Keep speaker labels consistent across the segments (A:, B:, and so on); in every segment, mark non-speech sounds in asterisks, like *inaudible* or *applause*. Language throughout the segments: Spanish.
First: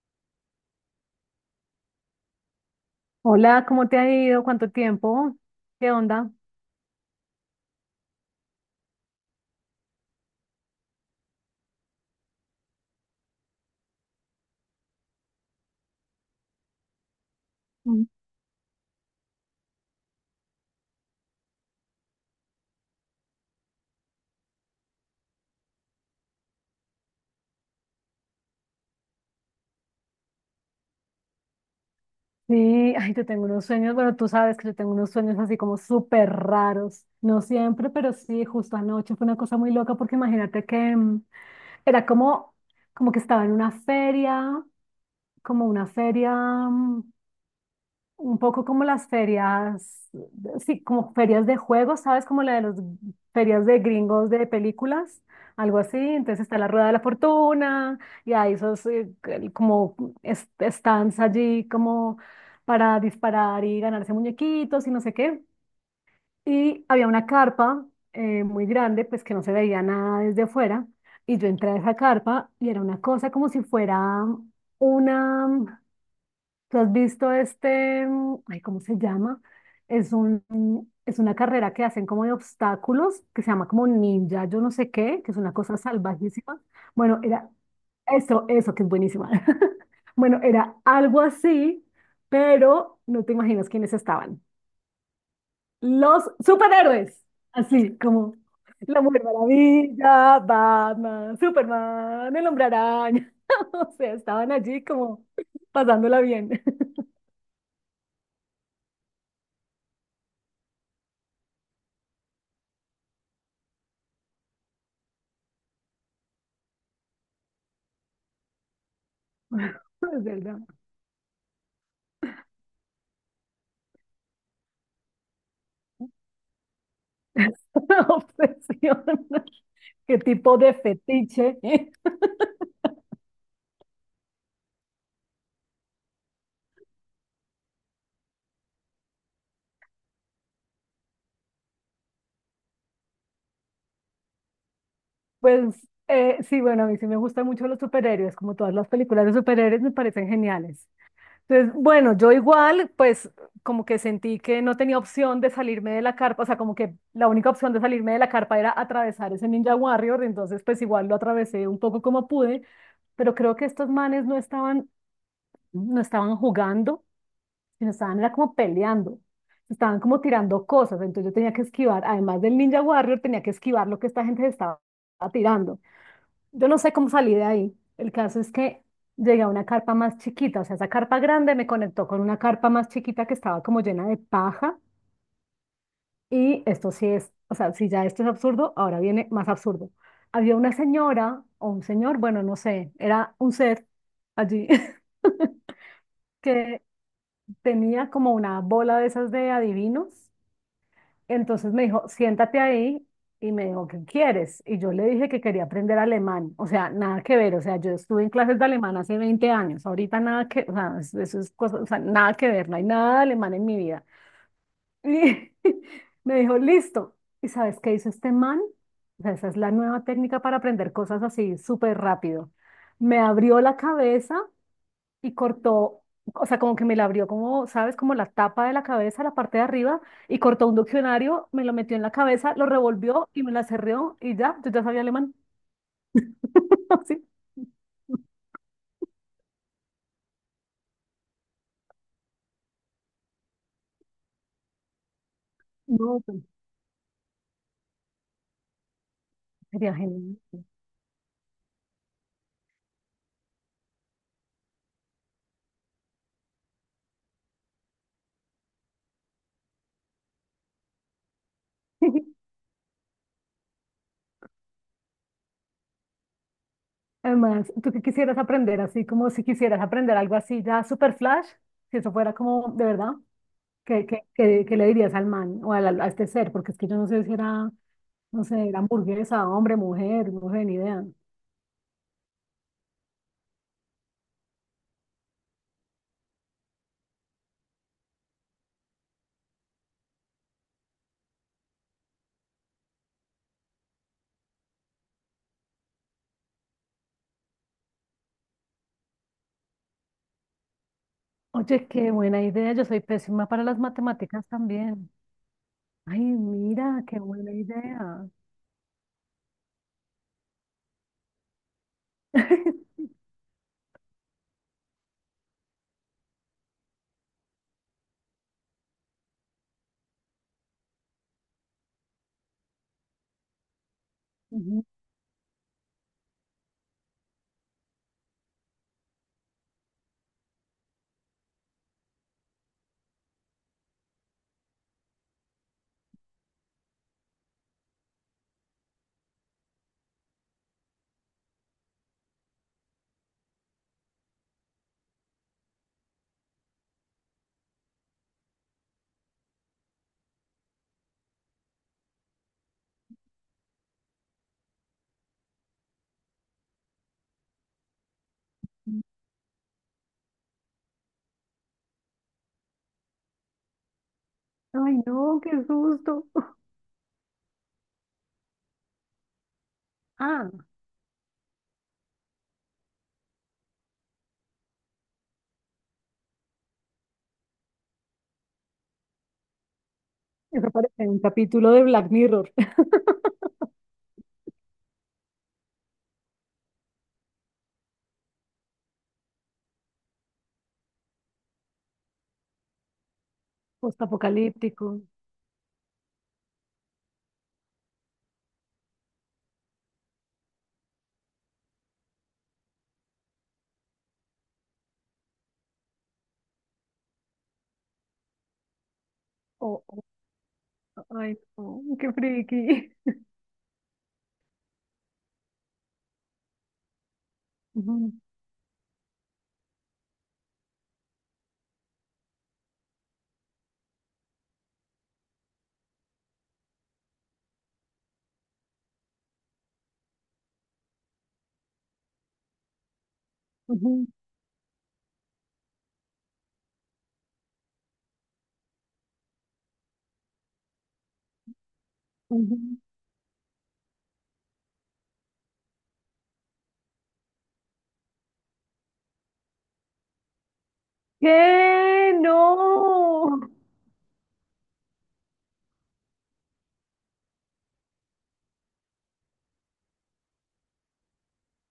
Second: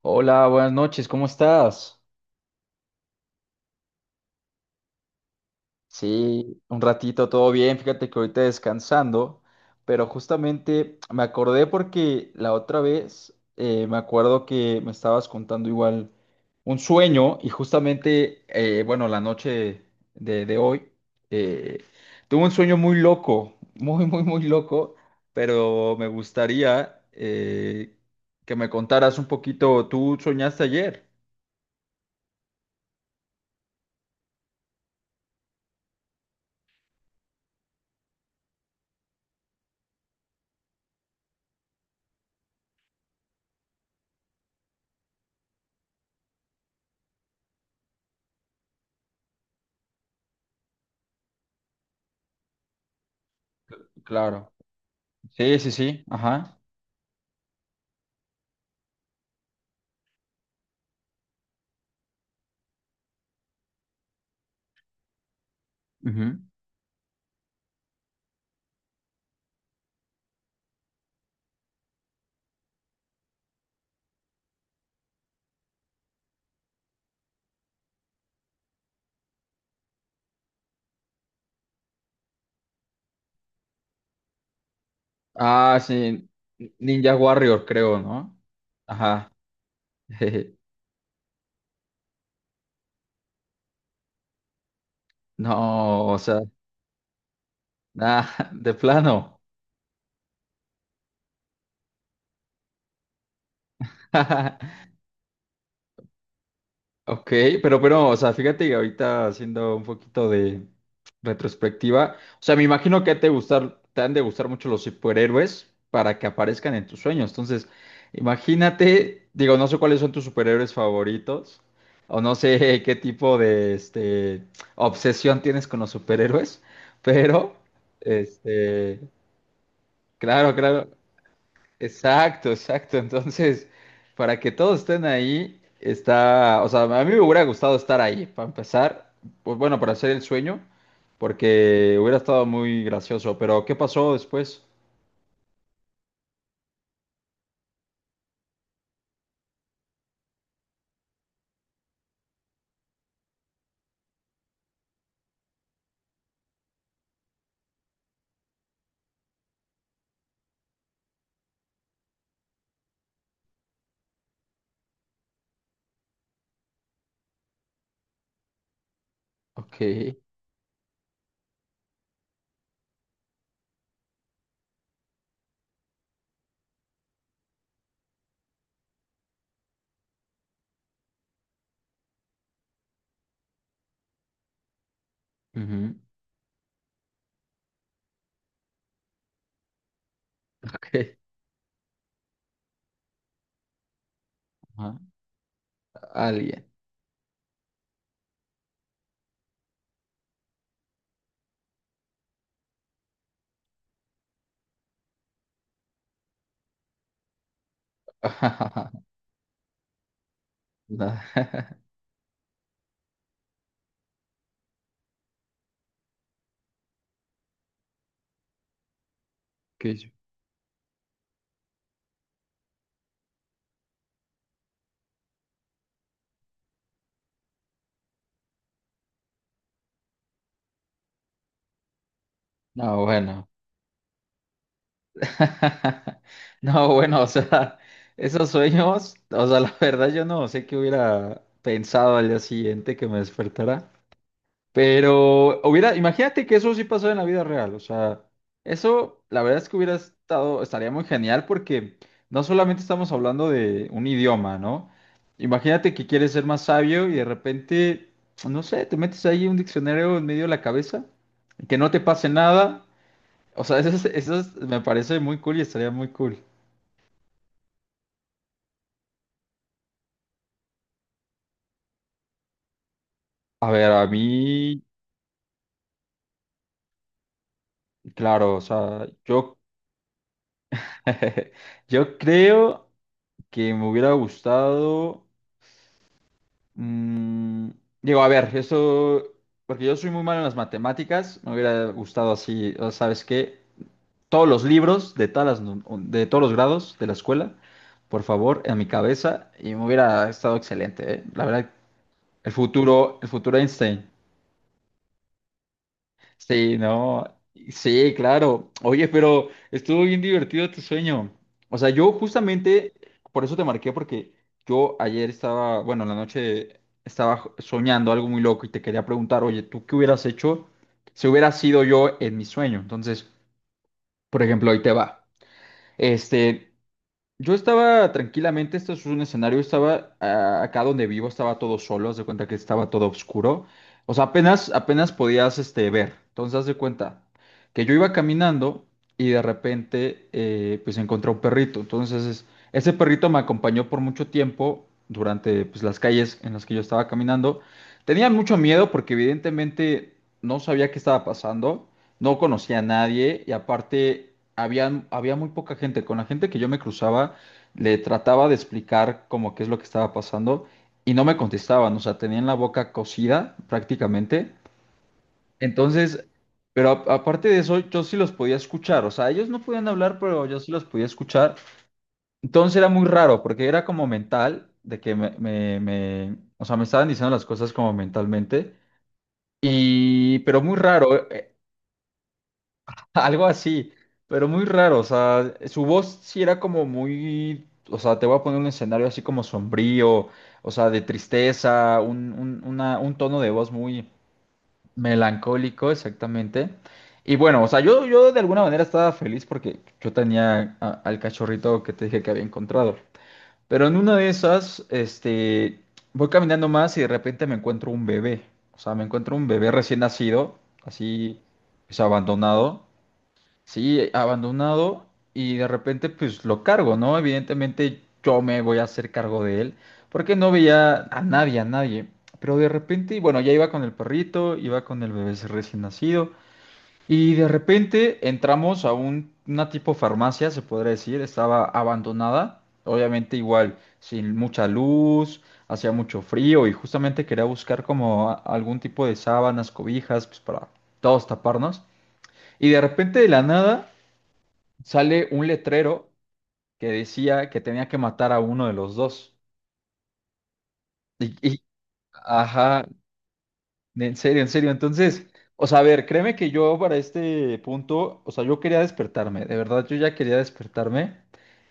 A: Hola, buenas noches, ¿cómo estás?
B: Hola, ¿cómo te ha ido? ¿Cuánto tiempo? ¿Qué onda?
A: Sí, un ratito, todo bien, fíjate que ahorita descansando, pero justamente me acordé porque la otra vez me acuerdo que me estabas contando igual un sueño y
B: Mm.
A: justamente, bueno, la noche de hoy, eh, tuve un sueño muy loco, *laughs* muy, muy, muy loco, pero me gustaría que me contaras un poquito, ¿tú soñaste ayer?
B: Sí, ay, yo tengo unos sueños, bueno, tú sabes que yo tengo unos sueños así como súper raros, no siempre, pero sí, justo anoche fue una cosa muy loca porque imagínate que era como, como que estaba en una feria, como una feria. Mm, Un poco como las ferias, sí, como ferias de juegos, ¿sabes? Como la de las ferias de gringos de
A: Claro.
B: películas,
A: Sí, sí,
B: algo así.
A: sí,
B: Entonces está
A: ajá.
B: la Rueda de la Fortuna y hay esos como stands allí como para disparar y ganarse muñequitos y no sé qué.
A: Ujú.
B: Y había una carpa muy grande, pues que no se veía nada desde afuera. Y yo entré a esa carpa y era una cosa como si fuera una. ¿Tú has visto este, ay, cómo se llama? Es un, mm, es una carrera que hacen como de obstáculos, que se llama como ninja, yo no sé qué, que es una cosa
A: Ah, sí,
B: salvajísima.
A: Ninja
B: Bueno, era
A: Warrior, creo, ¿no?
B: eso, eso que es buenísima.
A: Ajá.
B: *laughs* Bueno,
A: *laughs*
B: era algo así, pero no te imaginas quiénes estaban.
A: No, o
B: Los
A: sea,
B: superhéroes, así como
A: nada, de
B: la Mujer
A: plano.
B: Maravilla, Batman, Superman, el Hombre Araña. *laughs* O sea, estaban
A: *laughs*
B: allí como pasándola bien. *laughs*
A: Ok, pero, o sea, fíjate que ahorita haciendo un poquito de retrospectiva, o sea, me imagino que te gustar, te han de gustar mucho los superhéroes para que aparezcan en tus sueños. Entonces, imagínate, digo, no sé cuáles son tus
B: Es verdad.
A: superhéroes favoritos, o no sé *laughs* qué tipo de este obsesión tienes con los superhéroes, *laughs* pero
B: *laughs*
A: este,
B: Obsesión, qué
A: claro,
B: tipo de
A: claro.
B: fetiche.
A: Exacto, exacto. Entonces, para que todos estén ahí, está, o sea, a mí me hubiera gustado estar ahí, para empezar, pues bueno, para hacer el sueño, porque hubiera estado muy gracioso, pero ¿qué pasó después?
B: Pues sí, bueno, a mí sí me gustan mucho los superhéroes, como todas las películas de superhéroes me parecen geniales. Entonces, bueno, yo igual, pues como que sentí que no tenía opción de salirme de la carpa, o sea, como que la única opción de salirme de la carpa era atravesar ese Ninja Warrior, entonces pues igual lo atravesé un poco como pude, pero creo que estos manes no estaban jugando y nos estaban era como peleando, se
A: Ok,
B: estaban como tirando cosas, entonces yo tenía que esquivar, además del Ninja Warrior, tenía que esquivar lo que esta gente se estaba tirando. Yo no sé cómo salí de ahí. El caso es que llegué a una carpa más chiquita, o sea, esa carpa grande me conectó con una carpa más chiquita que estaba como llena de paja
A: ujú,
B: y esto sí es, o sea, si ya esto es absurdo, ahora viene más absurdo. Había una
A: ok,
B: señora o un señor, bueno, no sé, era un ser allí
A: ajá,
B: *laughs*
A: alguien.
B: que tenía como una bola de esas de adivinos. Entonces me dijo, siéntate ahí y me dijo, ¿qué quieres? Y yo le dije que quería aprender alemán, o sea, nada que ver, o sea, yo estuve en clases de alemán
A: *laughs*
B: hace 20 años, ahorita nada que, o sea,
A: No,
B: eso es cosa,
A: *laughs*
B: o sea, nada que ver, no hay nada de alemán en mi vida. Y *laughs* me dijo, listo. ¿Y sabes qué hizo este man? O sea, esa es la
A: ¿qué
B: nueva
A: yo?
B: técnica para aprender cosas así súper rápido. Me abrió la cabeza y cortó, o sea, como que me la abrió como, ¿sabes? Como la tapa de la cabeza, la parte de arriba, y cortó un diccionario, me lo metió en la cabeza, lo
A: No,
B: revolvió y
A: bueno.
B: me la cerró y ya, yo ya sabía alemán.
A: *laughs* No,
B: *laughs*
A: bueno,
B: Sí,
A: o sea, esos sueños, o sea, la verdad yo no sé qué hubiera pensado al día siguiente que me despertara. Pero hubiera,
B: no, pues,
A: imagínate que eso sí pasó en la vida real, o sea, eso la verdad es que
B: sería
A: hubiera
B: genial.
A: estado, estaría muy genial porque no solamente estamos hablando de un idioma, ¿no? Imagínate que quieres ser más sabio y de repente, no sé, te metes ahí un diccionario en medio de la cabeza, que no te pase
B: *laughs*
A: nada, o sea, *laughs* eso, eso me parece muy cool y estaría muy cool.
B: Además, ¿tú qué quisieras aprender? Así como si quisieras aprender algo así ya super flash, si eso fuera como de verdad,
A: A ver,
B: ¿qué,
A: a
B: qué, qué- qué
A: mí,
B: le dirías al man o a este ser? Porque es que yo no sé si era, no
A: claro, o
B: sé, era
A: sea,
B: hamburguesa,
A: yo,
B: hombre, mujer, no sé, ni idea.
A: *laughs* yo creo que me hubiera gustado... Mm, digo, a ver, eso, porque yo soy muy malo en las matemáticas, me hubiera gustado así, o ¿sabes qué? Todos los libros de todas las de todos los grados de la escuela, por favor, en mi cabeza, y me hubiera estado excelente, ¿eh? La verdad,
B: Oye, qué buena idea. Yo soy
A: el
B: pésima
A: futuro
B: para las
A: Einstein.
B: matemáticas también. Ay,
A: Sí,
B: mira, qué
A: no,
B: buena
A: sí,
B: idea.
A: claro. Oye, pero estuvo bien divertido tu sueño. O sea, yo justamente, por eso te marqué, porque yo ayer estaba, bueno, en la noche estaba soñando algo muy loco y te quería preguntar, oye, ¿tú qué hubieras hecho si hubiera sido yo en mi sueño? Entonces, por ejemplo, ahí
B: Ujú.
A: te va. Este, yo estaba tranquilamente, esto es un escenario, estaba acá donde vivo, estaba todo solo, haz de cuenta que estaba todo oscuro. O sea, apenas, apenas podías este, ver. Entonces, haz de cuenta que yo iba caminando y de repente pues encontré un perrito. Entonces, ese perrito me acompañó por mucho tiempo durante pues, las calles en las que yo estaba caminando. Tenía mucho miedo porque evidentemente no sabía qué estaba pasando, no conocía a nadie y aparte había muy poca gente. Con la gente que yo me cruzaba, le trataba de explicar como qué es lo que estaba pasando y no me contestaban, o sea, tenían la boca cocida prácticamente.
B: Ay, no, qué
A: Entonces,
B: susto. *laughs*
A: pero aparte de eso, yo sí los podía escuchar, o sea, ellos no podían hablar, pero
B: Ah,
A: yo sí los podía escuchar. Entonces era muy raro porque era como mental, de que o sea, me estaban diciendo las cosas como mentalmente. Y, pero
B: eso
A: muy
B: parece un
A: raro.
B: capítulo de Black Mirror. *laughs*
A: *laughs* Algo así, pero muy raro, o sea, su voz sí era como muy, o sea, te voy a poner un escenario así como sombrío, o sea, de tristeza, un tono de voz muy
B: Postapocalíptico.
A: melancólico, exactamente. Y bueno, o sea, yo de alguna manera estaba feliz porque yo tenía al cachorrito que te dije que había encontrado. Pero en una de esas, este, voy caminando más y de repente me encuentro un bebé, o sea, me encuentro un bebé
B: Oh,
A: recién nacido,
B: oh, ay,
A: así,
B: no,
A: pues
B: qué
A: abandonado.
B: friki.
A: Sí, abandonado y de repente pues lo cargo, ¿no?
B: *laughs*
A: Evidentemente
B: Ujú,
A: yo me voy a hacer cargo de él porque no veía a nadie, a nadie. Pero de repente, bueno, ya iba con el perrito, iba con el bebé recién nacido y de repente entramos a un, una tipo farmacia, se podría decir, estaba abandonada, obviamente igual,
B: ujú,
A: sin mucha luz, hacía mucho frío y justamente quería buscar como algún tipo de sábanas, cobijas, pues para todos taparnos. Y
B: ujú.
A: de repente de la nada sale un letrero que decía que tenía que matar a uno de los dos. Y, y-
B: ¿Qué?
A: ajá,
B: No.
A: en serio, en serio. Entonces, o sea, a ver, créeme que yo para este punto, o sea, yo quería despertarme, de verdad, yo ya quería despertarme.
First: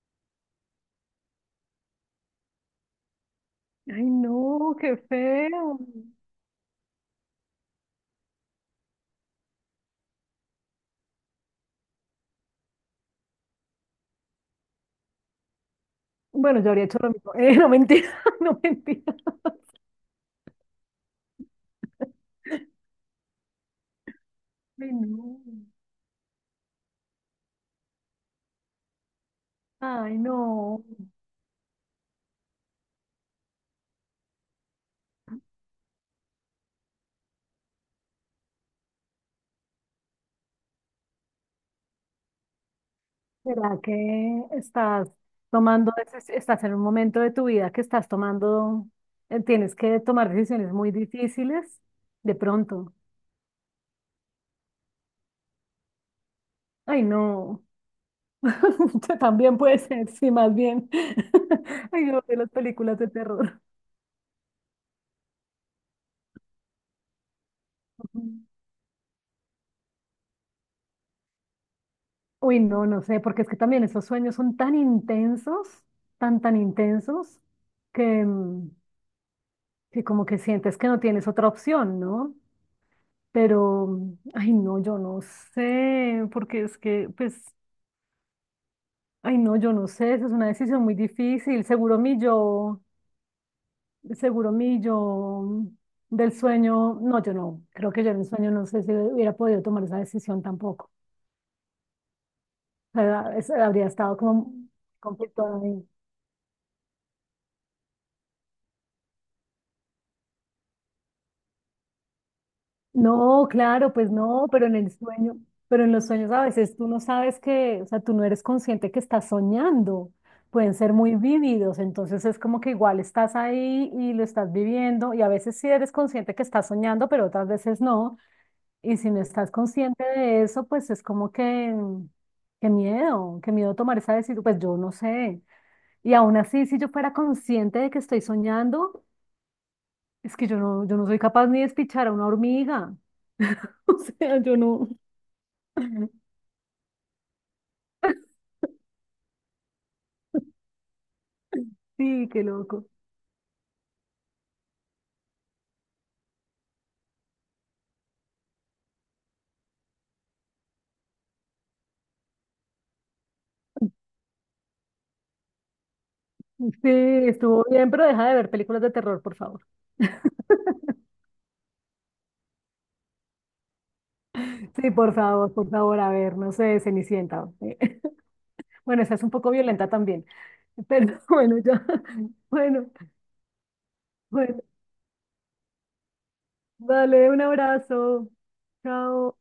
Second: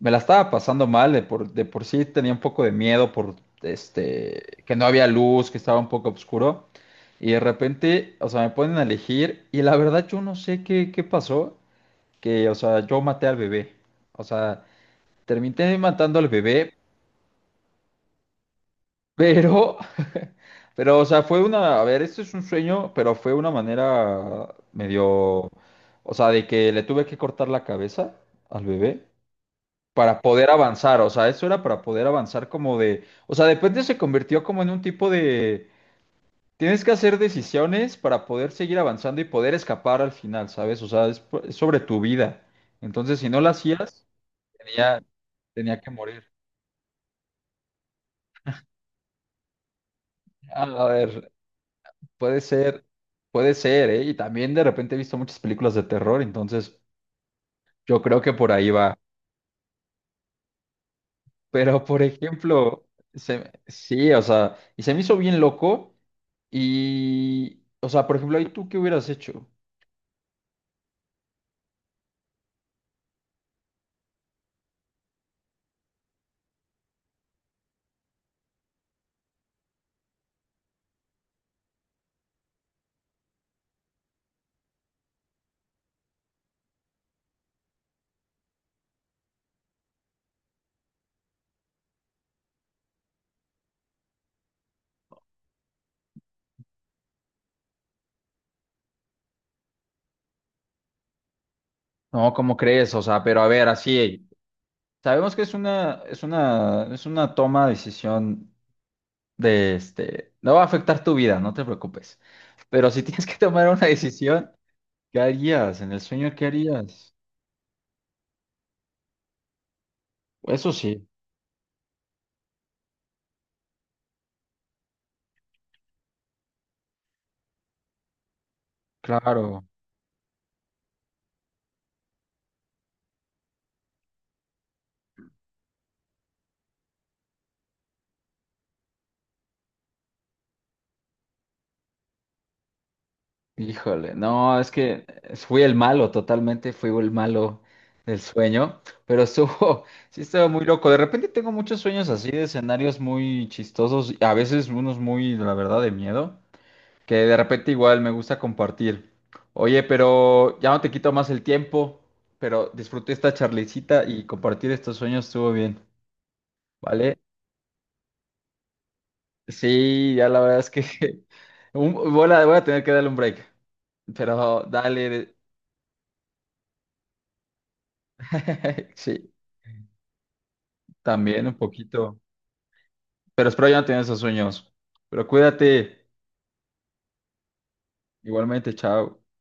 A: Me la estaba pasando mal, de por sí tenía un poco de miedo por
B: Ay,
A: este, que
B: no,
A: no
B: qué
A: había luz, que estaba
B: feo.
A: un poco oscuro. Y de repente, o sea, me ponen a elegir y la verdad yo no sé qué pasó, que, o sea, yo maté al bebé. O sea, terminé matando al
B: Bueno, yo
A: bebé,
B: habría hecho lo mismo. *laughs* No mentira, *laughs* no mentira.
A: pero, *laughs* pero, o sea, fue una, a ver, esto es un sueño, pero fue una manera
B: Ay, no.
A: medio, o sea, de que le tuve que cortar la cabeza al bebé
B: Ay,
A: para poder
B: no.
A: avanzar, o sea, eso era para poder avanzar como de, o sea, de repente se convirtió como en un tipo de, tienes que hacer decisiones para poder seguir avanzando y poder escapar al final, ¿sabes? O sea, es, es sobre tu vida. Entonces, si no la
B: ¿Será
A: hacías,
B: que
A: tenía,
B: estás
A: tenía que
B: tomando,
A: morir.
B: estás en un momento de tu vida que estás tomando, tienes que tomar
A: Ah,
B: decisiones
A: a
B: muy
A: ver,
B: difíciles de
A: puede ser,
B: pronto?
A: puede ser, ¿eh? Y también de repente he visto muchas películas de terror, entonces
B: Ay, no,
A: yo creo que por ahí va.
B: *laughs* también puede ser, sí, más bien.
A: Pero,
B: *laughs*
A: por
B: Ay, yo de las
A: ejemplo,
B: películas de
A: se
B: terror.
A: sí, o sea, y se me hizo bien loco y, o sea, por ejemplo,
B: Ujú.
A: ¿ahí tú qué hubieras hecho?
B: Uy, no, no sé, porque es que también esos sueños son tan intensos, tan, tan intensos, que, que como que sientes que no tienes otra opción, ¿no? Pero, ay, no, yo no sé, porque es que, pues, ay, no, yo no sé, esa es una decisión muy difícil. Seguro mi yo del sueño, no, yo no, creo que yo en el sueño no sé si hubiera podido tomar esa decisión tampoco.
A: No, ¿cómo crees?
B: O
A: O sea,
B: sea,
A: pero a ver,
B: habría estado
A: así,
B: como
A: sabemos que
B: conflicto.
A: es una, es una, es una toma de decisión de, este, no va a afectar tu vida, no te preocupes. Pero si *laughs* tienes que
B: No,
A: tomar una
B: claro, pues no,
A: decisión,
B: pero en el
A: ¿qué
B: sueño,
A: harías?
B: pero en
A: En el
B: los sueños
A: sueño,
B: a
A: ¿qué
B: veces tú no
A: harías?
B: sabes que, o sea, tú no eres consciente que estás soñando,
A: Eso
B: pueden ser
A: sí,
B: muy vívidos, entonces es como que igual estás ahí y lo estás viviendo y a veces sí eres consciente que estás soñando, pero otras veces no, y si no estás
A: claro.
B: consciente de eso, pues es como que, qué miedo tomar esa decisión, pues yo no sé, y aún así, si yo fuera consciente de que estoy soñando, es que yo no, yo no soy capaz ni de despichar a una hormiga. *laughs* O
A: Híjole,
B: sea, yo
A: no, es
B: no.
A: que fui el malo,
B: *laughs*
A: totalmente fui el malo del sueño, pero estuvo, *laughs* sí estaba muy loco. De repente tengo muchos sueños
B: Sí,
A: así de
B: qué loco.
A: escenarios muy chistosos, a veces unos muy, la verdad, de miedo, que de repente igual me gusta compartir. Oye, pero ya no te quito más el tiempo, pero disfruté esta charlicita y compartir estos sueños estuvo bien,
B: Sí,
A: ¿vale?
B: estuvo bien, pero deja de ver películas de terror, por favor.
A: Sí, ya la verdad es que *laughs* voy a, voy a tener que darle un break, pero
B: Sí,
A: dale,
B: por favor, a ver, no sé, Cenicienta, eh. *laughs*
A: *laughs*
B: Bueno, esa es
A: sí.
B: un poco violenta también, pero *laughs*
A: También un
B: bueno, ya.
A: poquito.
B: Bueno,
A: Pero espero ya no tener esos
B: bueno,
A: sueños. Pero cuídate.
B: dale un abrazo.
A: Igualmente, chao.
B: Chao.